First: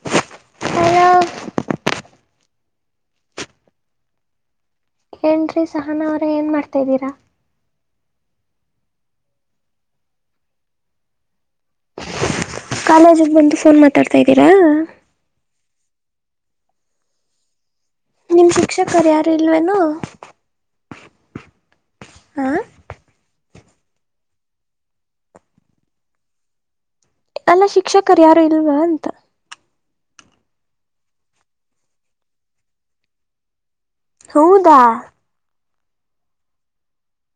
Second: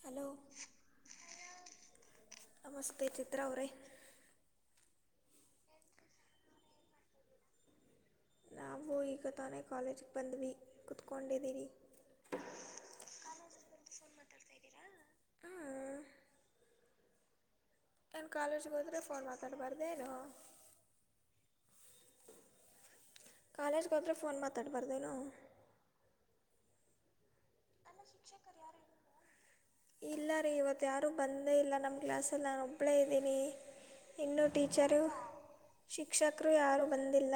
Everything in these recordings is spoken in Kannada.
ಹಲೋ ಹಲೋ ನಮಸ್ತೆ ಚಿತ್ರ ಅವರೇ ಏನುೀ ಸಹನ ಅವರೇ ಏನು ಮಾಡ್ತಾ ಇದಿದ್ದೀರಾ ನಾವು ಈಗ ತಾನೇ ಕಾಲೇಜಿಗೆ ಬಂದ್ವಿ ಕುೂತ್ಕೊಂಡಿದ್ದೀರಿ ಕಾಲೇಜಿಗೆ ಬಂದು ಫೋನ್ ಮಾತಾಡ್ತಾ ಇದ್ದೀರಾ ಏನು ನಿಮ್ ಕಾಲೇಜ್ಗೆ ಹೋದರೆೆ ಶಿಕ್ಷಕರು ಫೋನ್ ಯಾರು ಇಲ್ವೇನು ಮಾತಾಡ್ಬಾರ್ದೇನು ಹ ಕಾಲೇಜ್ಗೆ ಹೋದರೆ ಫೋನ್ ಮಾತಾಡ್ಬಾರ್ದೇನು ಅಲ್ಲ ಶಿಕ್ಷಕರು ಯಾರು ಇಲ್ವಾ ಅಂತ ಇಲ್ಲ ರೀ ಇವತ್ತು ಯಾರು ಬಂದೇ ಇಲ್ಲ ನಮ್ಮ ಕ್ಲಾಸಲ್ಲಿ ನಾನು ಒಬ್ಳೇ ಇದ್ದೀನಿ ಇನ್ನುೂ ಹೌದಾ ಟೀಚರು ಶಿಕ್ಷಕರು ಯಾರು ಬಂದಿಲ್ಲ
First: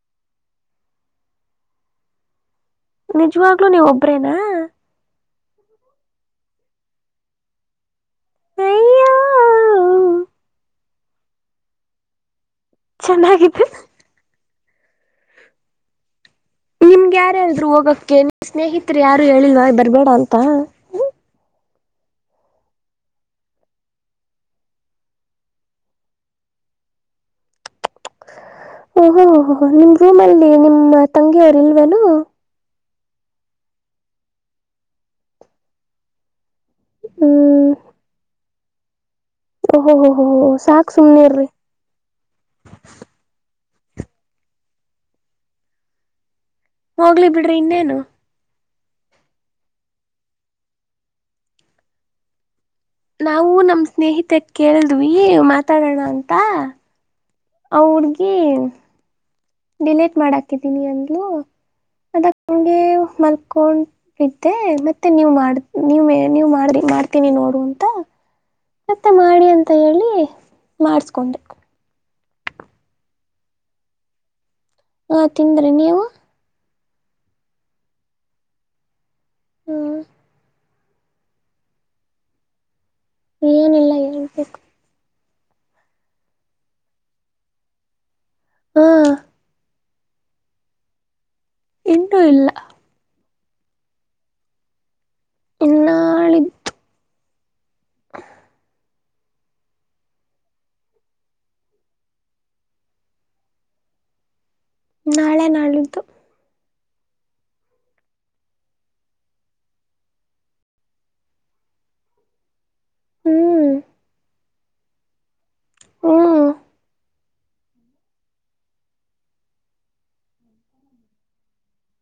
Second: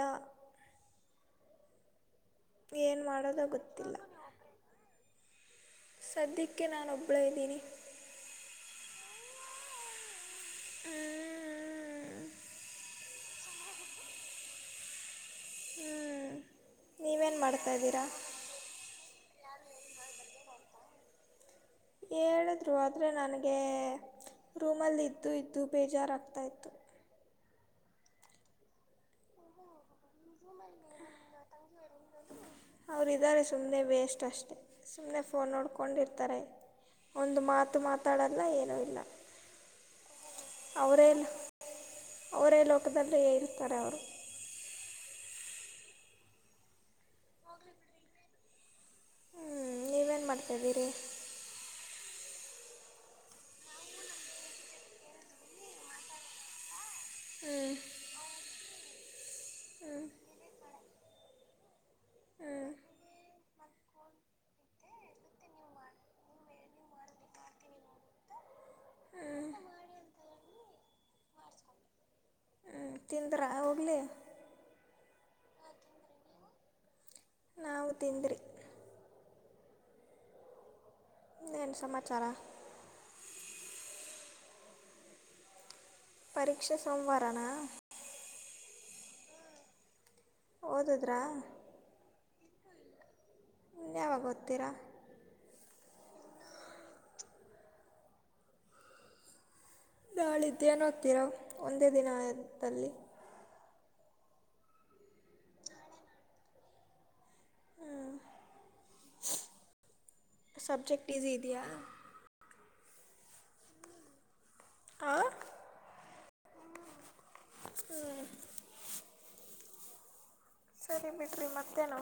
ಏನು ಮಾಡೋದೋ ನಿಜವಾಗ್ಲುನೀವ ಗೊತ್ತಿಲ್ಲ ಒಬ್ರೇನಾ ಸದ್ಯಕ್ಕೆ ನಾನು ಒಬ್ಳ ಇದ್ದೀನಿ ಅಯ್ಯೋ ಹ್ಮ ಚೆನ್ನಾಗತ್ತು ಹ್ಮ್ ನಿಮ್ಗೆ ಯಾರ ಅಲ್ರು ಹೋಗಕ್ಕೆ ಸ್ನೇಹಿತರು ಯಾರು ಹೇಳಿಲ್ವಾ ಬರ್ಬೇಡ ಅಂತ ಹೇಳಿದ್ರು ಆದರೆ ನನಗೆ ರೂಮಲ್ಲಿ ಇದ್ದು ಇದ್ದು ಬೇಜಾರಾಗ್ತಾ ಇತ್ತು ಓಹೋ ಹ ನಿಮ್ ರೂಮ್ ಅಲ್ಲಿ ನಿಮ್ಮ ತಂಗಿಯವರ್ ಇಲ್ವೇನು ಅವರಾರೆ ಸುಮ್ಮನೆ ವೇಸ್ಟ್ ಅಷ್ಟೆ ಸುಮ್ಮ್ನೆ ಫೋನ್ ನೋಡ್ಕೊಂಡಿರ್ತಾರೆ ಒಂದು ಹ್ಮ್ ಮಾತು ಮಾತಾಡಲ್ಲ ಏನೂ ಇಲ್ಲ ಓಹೋ ಓಹೋ, ಸಾಕ್ ಅವೇ ಸುಮ್ನಿರ್ರಿ ಅವರೇ ಲೋಕದಲ್ಲಿ ಇರ್ತಾರೆ ಅವರು ಹೋಗ್ಲಿ ಬಿಡ್ರಿ ಇನ್ನೇನು ಹ್ಮ್ ನೀವೇನ್ ಮಾಡ್ತಾಿದ್ದೀರಿ ನಾವು ನಮ ಸ್ನೇಹಿತಗ್ ಕೇಳಿದ್ವಿ ಮಾತಾಡೋಣ ಅಂತ ಹ್ಞೂ ಅವ ಹಡ್ಗಿ ಹ್ಞೂ ಡಿಲೇಟ್ ಮಾಡಾಕಿದೀನಿ ಅಂದ್ಲು ಅದ ಹ್ಞೂ ಹಗೆ ಮಲ್ಕೊಂಡಿದ್ದೆ ಮತ್ತೆ ನೀವ್ ಮಾಡ ನೀವ ಮೇ ನೀವ್ ಮಾಡ್ರಿ ಮಾಡ್ತೀನಿ ನೋಡು ಅಂತ ಮತ್ತೆ ಮಾಡಿ ಅಂತ ಹೇಳಿ ಮಾಡಿಸಕೊಂಡೆ ಹ ತಿಂದ್ರ ಹೋಗ್ಲಿ ಹಾ ತಿಂದ್ರಿ ನೀವು ನಾವು ತಿಂದ್ರಿ ಹ್ಮ್ ನು ಸಮಾಚಾರ ಏನಿಲ್ಲ ಹೇಳ್ಬೇಕು ಪರೀಕ್ಷಾ ಸೋಮವಾರನಾ ಹಾ ಹಓದದ್ರಾ ಇಂಟು ಇಲ್ಲ ಇನ್ನು ಯಾವಾಗ ಗೊತ್ತೀರಾ ಇನ್ನಾಳಿ ನಾಳಿದ್ದೇನ ಹೋಗ್ತೀರಾ ಒಂದೇ ದಿನದಲ್ಲಿ ನಾಳೆ ನಾಳಿದ್ದು ಹ ಸಬ್ಜೆಕ್ಟ್ ಈಸ ಇದೆಯಾ ಹ್ಮ್ ಆ ಹ್ಮ ಹ್ಮ ಸರಿ ಬಿಡ್ರಿ ಮತ್ತೇನು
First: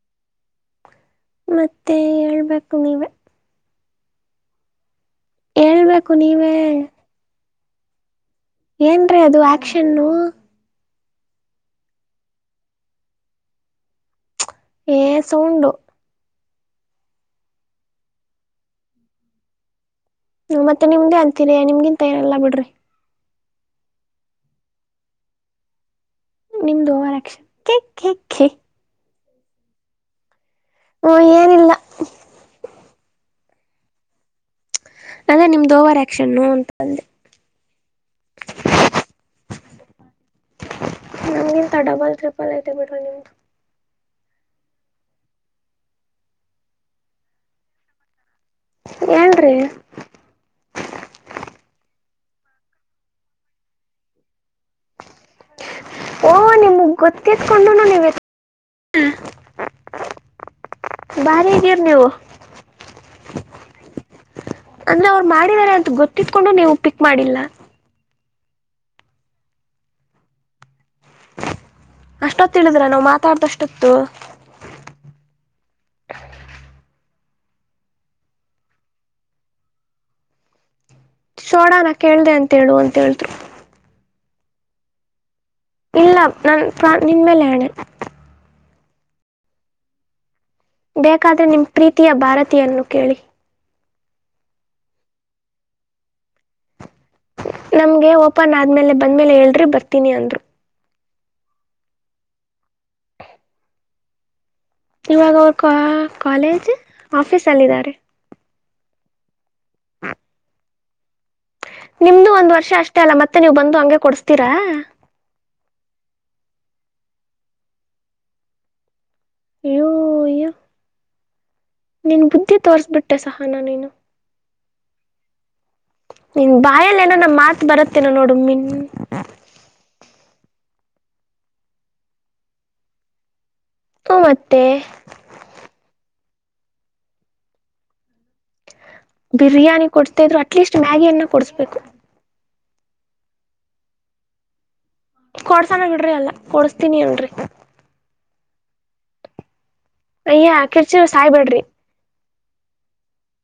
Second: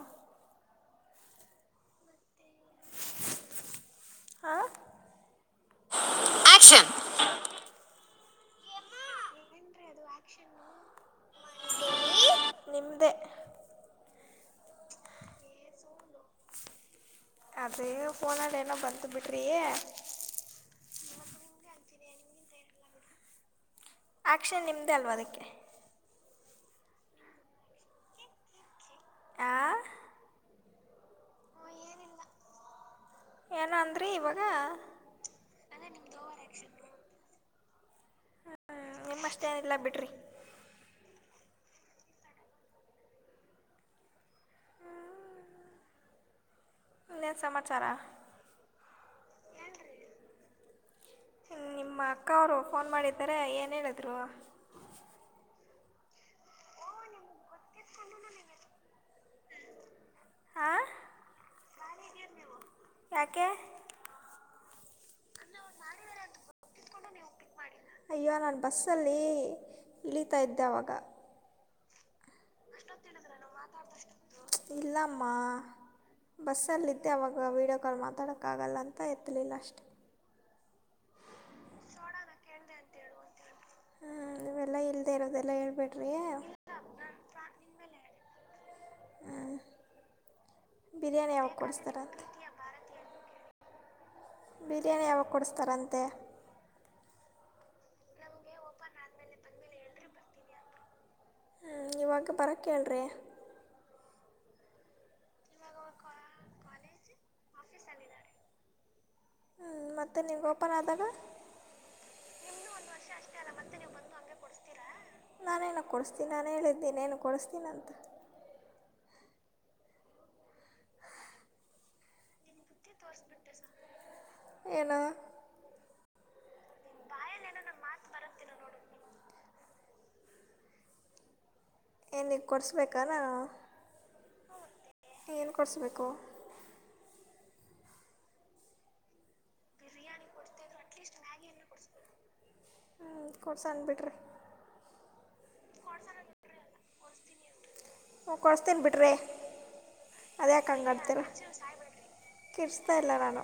ಮತ್ತೆ ಹೇಳ್ಬೇಕು ನೀವ ಹ ಹೇಳ್ಬೇಕು ನೀವೇ ಏನ್ರೀ ಅದು ಆಕ್ಷನ್ ನಿಮದೆ ಏ ಸೂಂಡು ಅದೇ ಫೋನಾಡ್ ಏನೋ ಬಂತ ಬಿಟ್ರಿಯೇ ಹ ಮತ್ತೆಮ್ದೇ ಅಂತೀರಿಯ ನಿಮ್ಗಿಂತ ಏನೆಲ್ಲಾ ಬಿಡ್ರಿ ಆಕ್ಷನ್ ನಿಮ್ದೇ ಅಲ್ವ ಅದಕ್ಕೆ ನಿಮ್ದು ಓವರಕ್ಷರ ಕೆ ಕೆ ಕೆ ಆ ಹ್ಮ ಏನಿಲ್ಲ ಏನ ಅಂದ್ರೆ ಇವಾಗ ಅದೇ ನಿಮ್ದು ಓವರ್ ಆಕ್ಷನ್ನು ಅಂತ ಅಂದೆ ಹ ನಿಮ್ಮಷ್ಟೇ ಎಲ್ಲ ಬಿಡ್ರಿ ನಮ್ಗಿಂತ ಡಬಲ್ ಟ್ರಿಪಲ್ ಐತೆ ಬಿಡ್ರಿ ನಿಮ್ದು ಲ್ಲ ಸಮಮಾಚಾರ ಎಏನ್ ರೀ ನಮ್ಮ ಅಕ್ಕ ಅವರು ಫೋನ್ ಮಾಡಿದ್ದಾರೆ ಏನ ಹೇಳಿದ್ರುವ ಓಹ ನಿಮಗ್ ಗೊತ್ತಿಸಕೊಂಡುನು ನೀವ ಹೂ ಹಾಂ ಬಾರೀ ಅದಿರಿ ನೀವು ಯಾಕೆ ಅಂದ್ರೆ ಅವ್ರು ಮಾಡಿದ್ದಾರೆ ಅಂತ ಗೊತ್ತಿಟ್ಕೊಂಡು ನೀವು ಪಿಕ್ ಮಾಡಿಲ್ಲ ಅಯ್ಯೋ ನಾನು ಬಸ್ಸಲ್ಲಿ ಇಳೀತಾ ಇದ್ದೆ ಆವಾಗ ಅಷ್ಟೊತ್ತು ಇಲ್ಲಮ್ಮ ಬಸ್ಸಲ್ಲಿ ಮತ್ತ ಅವಾಗ ವೀಡಿಯೋ ಕಾಲ್ ಮಾತಾಡಕ್ಕ ಆಗಲ್ಲ ಅಂತ ಎತ್ತಲಿಲ್ಲ ಅಷ್ಟೆ ಸೋಡಾನ ಕೇಳ್ದ ಅಂತೇಳು ಅಂತ ಹೇಳ್ರು ಹ್ಮ ಈವೆಲ್ಲಾ ಇಲ್ಲದೆೇ ಇರೋದ ಇಲ್ಲಾ ನನ್ ಪ್ರಾ ನಿನ್ನ ಮೇಲೆ ಆಣೆ ಹೂ ಬೇಕಾದ್ರೆ ನಿಮ ಪ್ರೀತಿಯ ಭಾರತೀಯನ್ನು ಕೇಳಿ ಬಿರಿಯಾನಿ ಯಾವಾಗ ಕೊಡಸ್ತಾರಂತೆ ನಮ್ಗೆ ಓಪನ್ ಆದ್ಮೇಲೆ ಬಂದ್ಮೇಲೆ ಹೇಳ್ರಿ ಬರ್ತೀನಿ ಅಂದ್ರು ಹ್ಞ ಇವಾಗ ಬರಕ್ಕೆೇಳ್ರೀ ಇವಾಗ ಅವರು ಕಾ ಕಾಲೇಜ್ ಆಫೀಸ್ ಅಲ್ಲಿದ್ದಾರೆ ಹ್ಮ ಮತ್ತೆ ನಿಮ್ ಓಪನ್ ಆದಾಗ ನಿಮ್ದು ಒಂದ್ ವರ್ಷ ಅಷ್ಟೇ ಅಲ್ಲ ಮತ್ತೆ ನೀವು ಬಂದು ಹಂಗೆ ಕೊಡ್ಸ್ತೀರಾ ನಾನೇನ ಕೊಡಿಸ್ತೀನ ಅಂದಿದೇನೇನು ಕೊಡಿಸ್ತೀನಂತ ಅಯ್ಯೋ ಯೋ ನೀನ್ ಬುದ್ಧಿ ತೋರ್ರಿಸ್ಬಿಟ್ಟೆ ಸಹನಾ ನೀನು ಏನು ನಿನ್ ಬಾಯಲ್ ಏನೋ ನಮ್ಮ ಮಾತ್ ಬರತ್ತೇನ ನೋಡು ಮಿನ ಏನೀಗ ಕೊಡ್ಸ್ಬೇಕಾ ನಾನು ಮತ್ತೆ ಏನ್ ಕೊಡ್ಸ್ಬೇಕು ಬಿರಿಯಾನಿ ಕೊಡಸ್ಡೆ ಇದ್ರು ಅಟ್ಲೀಸ್ಟ್ ಮ್ಯಾಗಿಯನ್ನ ಕೊಡಸ್ಬೇಕು ಹೂ ಕೊಡ್ಸನ್ ಬಿಡ್ರಿ ಕೊಡ್ಸಣ ಬಿಡ್ರಿ ಅಲ್ಲಾ ಕೊಡಸ್ತೀನಿ ಅನ್ನಿ ಹೂ ಕೊಡಿಸ್ತೀನಿ ಬಿಡ್ರಿ ಅಯ್ಯ ಆ ಕಿರ್ಚ ಸಾಯ್ಬೇಡ್ರಿ ಕೀರ್ಚ್ತಾ ಇಲ್ಲ ನಾನು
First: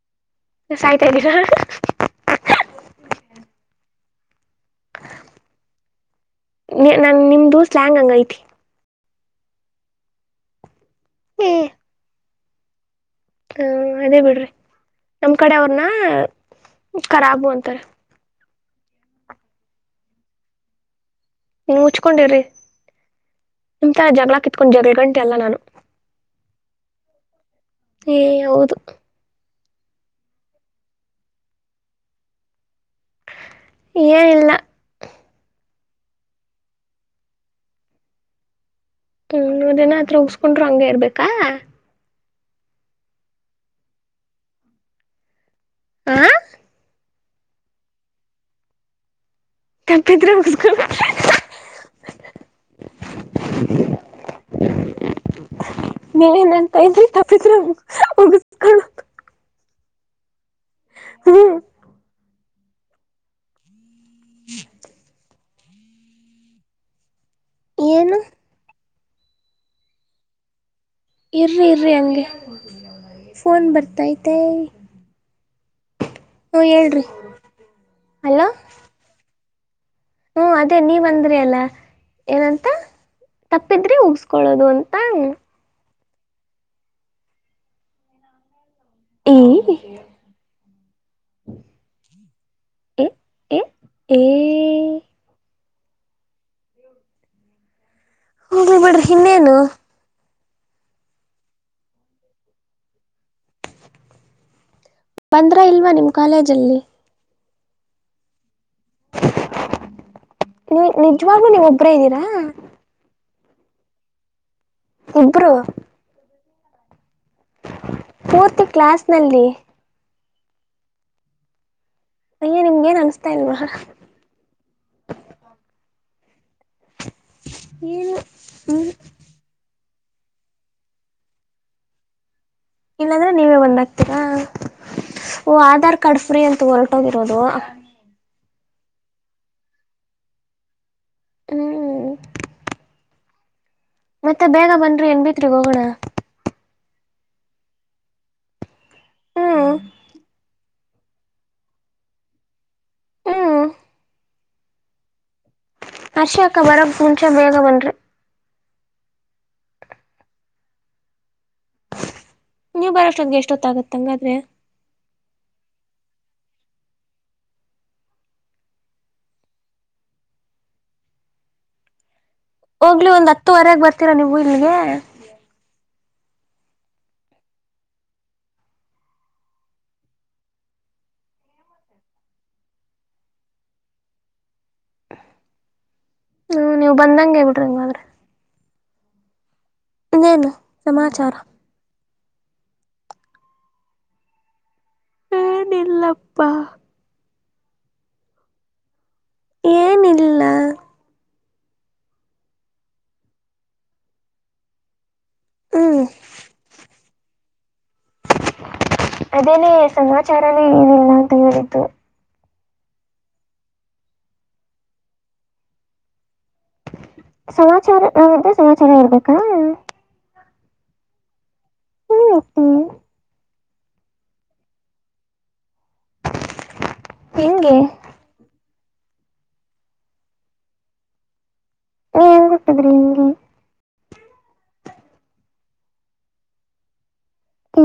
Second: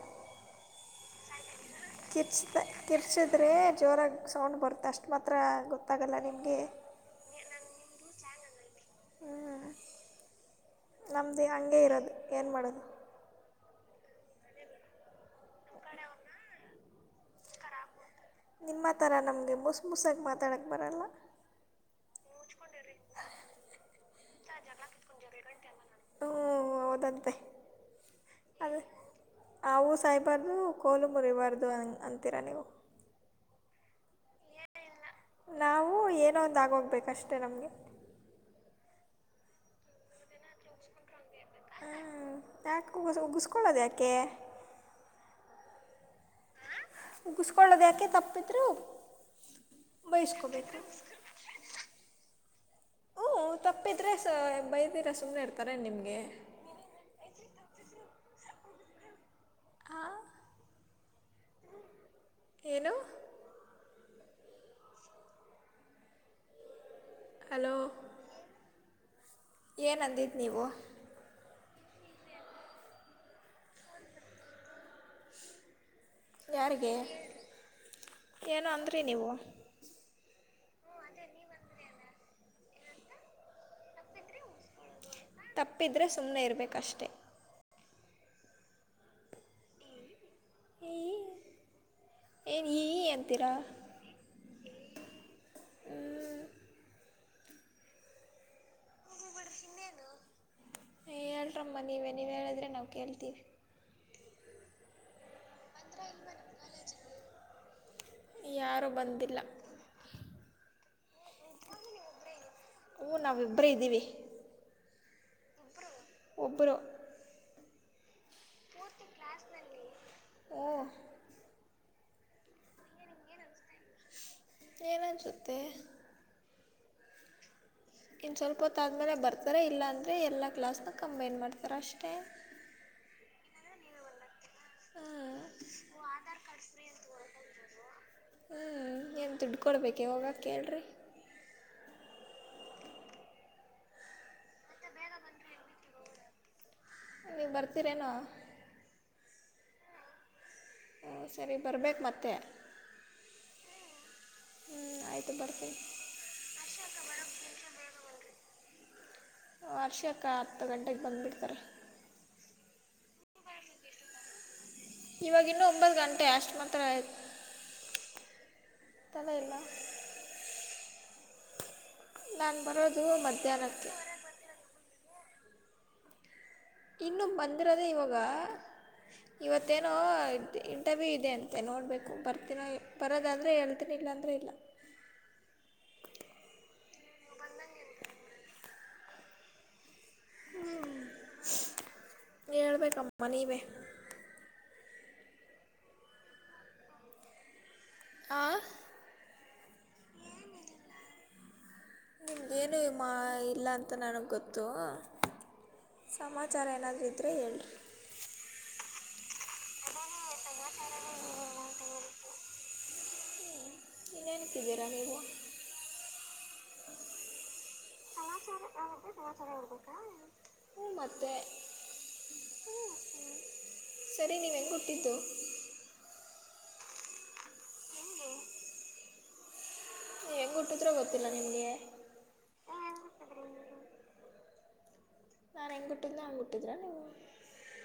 ಏನ್ ಸಾಯ್ತಾ ಇದೀರಾ ಕಿರ್ಚ ಕಿರ್ಚಿದ್ರೆ ಜೋರಾಗಿ ಸೌಂಡ್ ಬರುತ್ತೆ ಅಷ್ಟು ಮಾತ್ರ ಗೊತ್ತಾಗಲ್ಲ ನಿಮಗ ನಾನ್ ನಿಮ್ದು ಸ್ಲ್ಯಾಂಗ್ ಹಂಗ ಐತಿ ಹ್ಮ್ ನಮ್ದು ಹಂಗೆ ಇರೋದು ಏನ್ ಮಾಡೋದು ಹಾ ಅದೇ ಬಿಡ್ರಿ ನಮ್ ಕಡೆ ಅವ್ರನ ಖರಾಬು ಅಂತಾರೆ ನಿಮ್ಮ ಥರ ನಮಗೆ ಮುಸ್ ಮುಸಾಗಿ ಮಾತಾಡೋಕ್ಕೆ ಬರಲ್ಲ ಮುಚ್ಕೊಂಡಿರಿ ನಿಮ್ ತಾರಾ ಜಗಳಾ ಇತ್ಕೊಂಡ್ ಜಗಳ ಗಂಟೆ ಅಲ್ಲ ನಾನು ಹ್ಮ ಹೌದಂತೆ ಏ ಹೌದು ಅದು ಹಾವು ಸಾಯಬಾರ್ದು ಕೋಲು ಮುರಿಬಾರ್ದು ಅಂ ಅಂತೀರ ನೀವು ಏನಿಲ್ಲ ನಾವು ಏನೋ ಒಂದು ಆಗೋಗ್ಬೇಕಷ್ಟೆ ನಮಗೆ ಹ್ಮ್ ನೂರ್ ಜನ ಹತ್ರ ಉಗ್ಸ್ಕೊಂಡ್ರು ಹಂಗೆ ಇರ್ಬೇಕಾ ಯಾಕೆ ಉ ಉಗಿಸ್ಕೊಳ್ಳೋದು ಯಾಕೆ ಆ ಉಗಿಸ್ಕೊಳ್ಳೋದ ಯಾಕೆ ತಪ್ಪಿದರು ತಪ್ಪಿದ್ರೆ ಉಗಿಸ್ಕೊಳೊಡು ಹಓ ತಪ್ಪಿದ್ರೆ ಬೈತೀರಷ್ಟ ನೀನಂತ ತ್ರಿ ತಪ್ಪಿದ್ರ ಮುಗಿಸಕ ಆ ಹ್ಮ ಏನು ಹ್ಮ ಹಲೋ ಏನು ಏನುಂದಿದ್ದ ನೀವು ಇರಿ ಇರಿ ಹಂಗೆ ಫೋನ್ ಬರ್ತೈತೆ ಹ್ಮ ಯಾರಿಗೆ ಹೇಳ್ರಿ ಹಲೋ ಏನು ಅಂದ್ರಿ ನೀವು ಹ್ಮ ಅದೇ ನೀವ್ ಅಂದ್ರಿ ಅಲ್ಲ ಏನಂತ ತಪ್ಪಿದ್ರೆ ಉಗಸ್ಕೊಳ್ಳೋದು ಅಂತ ತಪ್ಪಿದ್ರೆ ಸುಮ್ಮ್ನೆ ಇರಬೇಕಷ್ಟೇ ಹ್ಮ ಈಏ ಏನು ಈ ಎ ಅಂತೀರಾ ಎ ಏ ಹ ಹೋಗ್ ಬಿಡ್ರಿ ಇನ್ನೇನು ಏ ಹೇಳ್ರಮ್ಮ ನೀವೇ ನೀವು ಹೇಳಿದ್ರೆ ನಾವು ಕೇಳ್ತೀವಿ ಬಂದ್ರ ಇಲ್ವಾ ನಿಮ್ಮ್ ಕಾಲೇಜಲ್ಲಿ ಯಾರೂ ಬಂದಿಲ್ಲ ನೀ್ ನಿಜ್ವಾಗ್ಲೂ ನೀವ್ ಒಬ್ರ ಇದ್ದೀರಾ ಹ ನಾವು ವಿಬರ ಇದ್ದೀವಿ ಒಬ್ಬರು ಉಬ್ಬರು ಫೋರ್ತ್ ಕ್ಲಾಸ್ ನಲ್ಲಿ ಹ್ಞೂ ಅಯ್ಯ ನಿಮ್ಗೆ ಏನ್ ಅನ್ಸ್ತಾ ಇಲ್ವಹ ಎಲ್ಲ ಹಚ್ಚುತ್ತ ಏನು ಇನ್ನು ಸ್ವಲ್ಪ ಹ್ಮ್ ಹೊತ್ತಾದಮೇಲೆ ಬರ್ತಾರೆ ಇಲ್ಲ ಅಂದರೆ ಎಲ್ಲ ಕ್ಲಾಸ್ನ್ನ ಕಂಬೈನ್ ಮಾಡ್ತಾರೆ ಅಷ್ಟೇ ಇಲ್ಲಾಂದ್ರೆ ನೀವೇ ಒಂದ್ಾಗ್ತೀರಾ ಹ್ಞೂ ಓ ಆಧಾರ್ ಕಾರ್ಡ್ ಫ್ರೀ ಅಂತ ಹೊರಟೋಗಿರೋದು ಹ್ಮಞ ಏನ್ ದುಡ್ಡು ಕೊೊಡ್ಬೇಕು ಇವಾಗ ಕೇಳ್ರಿ ಹ್ಮ್್ಮ ಮತ್ತೆ ಬೇಗ ಬನ್್ರಿ ಏನ್ಬಿತ್್ರಿ ಹೋಗೋಣ ನೀವು ಬರ್ತೀರೇನೋ ಹ್ಮ್ ಹಞ ಸರಿ ಬರ್ಬೇಕು ಮತ್ತೆ ಹ್ಮ್ ಹ್ಮ್ ಆಯ್ತು ಬರ್ತೀನಿ ಹರ್ಷಿಯಕ್ಕ ಬರ ಮುಂಚ ಬೇಗ ಬನ್ರಿ ವರ್ಷಕ್ಕೆ ಹತ್ತು ಗಂಟೆಗೆ ಬಂದು್ಬಿಡ್ತಾರೆ ನೀವ್ ಬರೋಷ್ಟೊಂಗೆ ಎಷ್ಟೊತ್ತ ಆಾಗತ್ತ ಹಂಗಾದ್ರೆ ಇವಾಗ ಇನ್ನುೂ ಒಂಬತ್ತು ಗಂಟೆ ಅಷ್ಟು ಮಾತ್ರ ಆಯ್ತು ತಲೇಲ್ಲ ಬರೋದು ಹೋಗ್ಲಿ ಒಂದ್ ಹತ್ತುವರೆಗ್ ಮಧ್ಯಾಹ್ನಕ್ಕೆ ಬರ್ತೀರಾ ನೀವು ಇಲ್ಗೆ ಇನ್ನು ಬಂದಿರದೇ ಇವಾಗ ಇವತ್ತೇನೋ ಇಂಟರ್ವ್ಯೂ ಇದೆ ಅಂತೆ ನೋಡ್ಬೇಕು ಬರ್ತೀನೋ ಬರೋದಾದ್ರೆ ಹೇಳ್ತೀನಿ ಬೇಗ್ ಅಂದ್ರೆ ಇಲ್ಲ ಹ್ಮ ನೀವು ಬಂದಂಗಗೆ ಹೇ ಬಿಿಡ್ರಿಂಗ್ರೆ ಇನ್ನೇನು ಸಮಾಚಾರ ಳ್ಬೇಕ ಕಮ್ಮನ ಇವೆ ಏನ್ ಇಲ್ಲಪ್ಪಾ ಹ ಏನಿಲ್ಲ ಹಗೇನು ಈ ಮಾ ಇಲ್ಲ ಅಂತ ನನಗೆ ಗೊತ್ತು ಹ್ಮ್ ಸಮಾಚಾರ ಏನಾದ್ರು ಇದ್ರೆ ಹೇಳ್ರಿ ಅದೇನೆೇ ಸಮಾಚಾರನೆ ಏನಿಲ್ಲ ಅಂತ ಹೇಳಿದ್ದು ಇನ್ನೇನು ಕಿದೀರಾ ನೀವು ಸಮಾಚಾರ ನಾವಂತ ಸಮಾಚಾರ ಇರ್ಬೇಕಾ ಹ ಮತ್ತೆ ಹ್ಮ್ ಹ್ಮ್ ಸರಿ ನೀವು ಹೆಂಗ್ ಹುಟ್ಟಿದ್ದು ಹೆಂಗೆ ಹೆಂಗ್ ಹುಟ್ಟಿದ್ರೋ ಗೊತ್ತಿಲ್ಲ ನಿಮ್ಗೆ ನೀವ್ ಹೆಂಗ್ ಹುಟ್ಟಿದ್ರಿ ಅಂಗೆ ನಾನ್ ಹೆಂಗ್ ಹುಟ್ಟುದ್ನ ಹಂಗ ಹುಟ್ಟಿದ್ರ ನೀವು ಹ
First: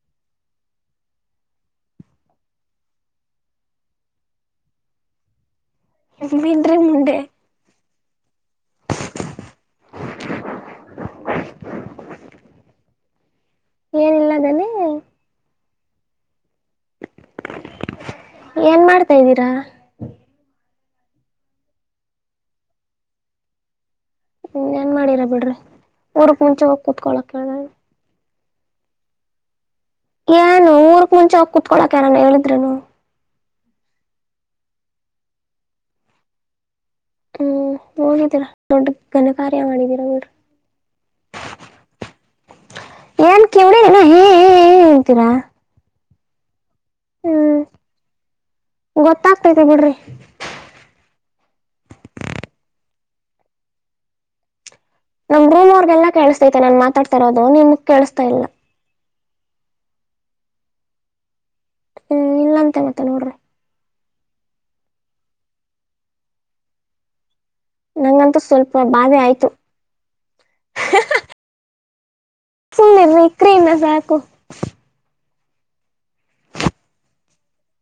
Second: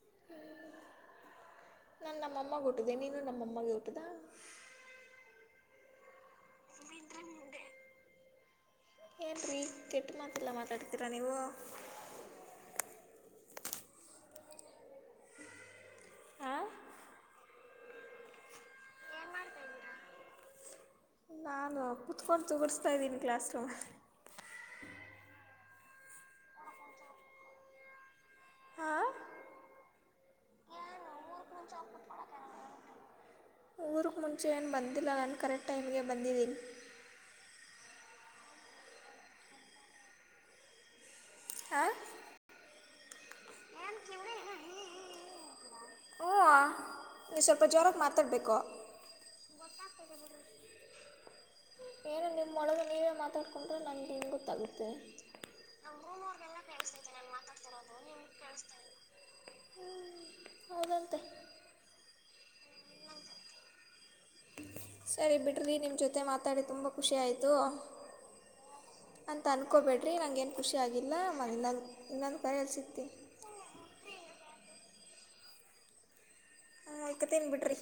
ಹ ನನ್ ನಮ್ಮಮ್ಮಗೆ ಹುಟ್ಟಿದೆ ನೀನು ನಮ್ಮಮ್ಮಗೆ ಹುಟ್ಟದ ಇ ಮಿಂಡ್ರಿ ಮುಂಡೆ ಏನ್ರೀ ಕೆಟ್ಟ ಮಾತೆಲ್ಲ ಮಾತಾಡ್ತೀರಾ ನೀವು ಎಲ್ಲದಾನೇ ಹಾಂ ಏನ್ ಮಾಡ್ತಾ್ಯಿದೀರಾ ನಾನು ಕುತ್ಕೊಂಡು ತುಗ್ದುಸ್ಟಇದಿನಿ ಇದ್ದೀನಿ ಕ್ಲಾಸ್ ರೂಮ್ ಅಲ್ಲಿ ಏನೇನ್ ಮಾಡಿರ ಬಿಡ್ರಿ ಊರ್ಕ್ ಮುಂಚೆ ಹೋಗಿ ಕುತ್ಕೊಳಕ್ ಹೇಳೇಳ ಹಾ ಏನು ಊರ್ಕ್ ಮುಂಚೆಿ ಕುತ್ಕೊಳಕ ಯಾರಾನ ಹೇಳಿದ್ರರುನು ಊರಿಗೆ ಮುಂಚೆ ಏನು ಬಂದಿಲ್ಲ ನಾನು ಕರೆಕ್ಟ್ ಟೈಮ್ಗೆ ಬಂದಿದ್ದೀನಿ ಹ್ಮ್ ಹೋಗಿದ್ದೀರಾ ದೊಡ್ಡ ಗನ ಕಾರ್ಯ ಮಾಡಿದೀರಾ ಆ ಏನ್ ಕಿವಿಡಿನ ಹಾ ಹಾ ಅಂತೀರಾ ಹ್ಞೂ ನೀವು ಹ್ಮ್ ಸ್ವಲ್ಪ ಜೋರಾಗಿ ಮಾತಾಡಬೇಕು ಗೊತ್ತಾಗ್ತೈತೆ ಬಿಡ್ರಿ ಏನೋ ನಿಮ್ಮೊಳಗೆ ನೀವೇ ಮಾತಾಡ್ಕೊಂಡ್ರೆ ನನ್ಗೆ ಗೊತ್ತಾಗುತ್ತೆ ನಮ್ ರೂಮ್ವರ್ಗೆಲ್ಲ ಕೇಸ್ತೈತೆ ನಾನ್ ಮಾತಾಡ್ತಾರೋದು ನಿಮಗ್ ಕೇಳಸ್ತಾ ಇಲ್ಲ ಹ್ಮ ಅದಂತೆ ಹ್ಮ್ ಇಲ್ಲ ಅಂತ ಮತ್ತ ನೋಡ್ರಿ ಸರಿ ಬಿಡ್ರಿ ನಿಮ್ ಜೊತೆ ಮಾತಾಡಿ ತುಂಬಾ ಖುಷಿ ಆಯ್ತು ಅದು ನಂಗಂತೂ ಸ್ವಲ್ಪ ಬಾಧೆ ಅಂತ ಆಯ್ತು ಅನ್ಕೋಬೇಡ್ರಿ ನಂಗ್ ಏನ್ ಖುಷಿ ಆಗಿಲ್ಲ ಮನಲ್ಲ ಸುಮನಿ ಕ್ರೇ ನ ಸಾಕು ಮಕ ತಿ ಬಿಿಡ್ರಿ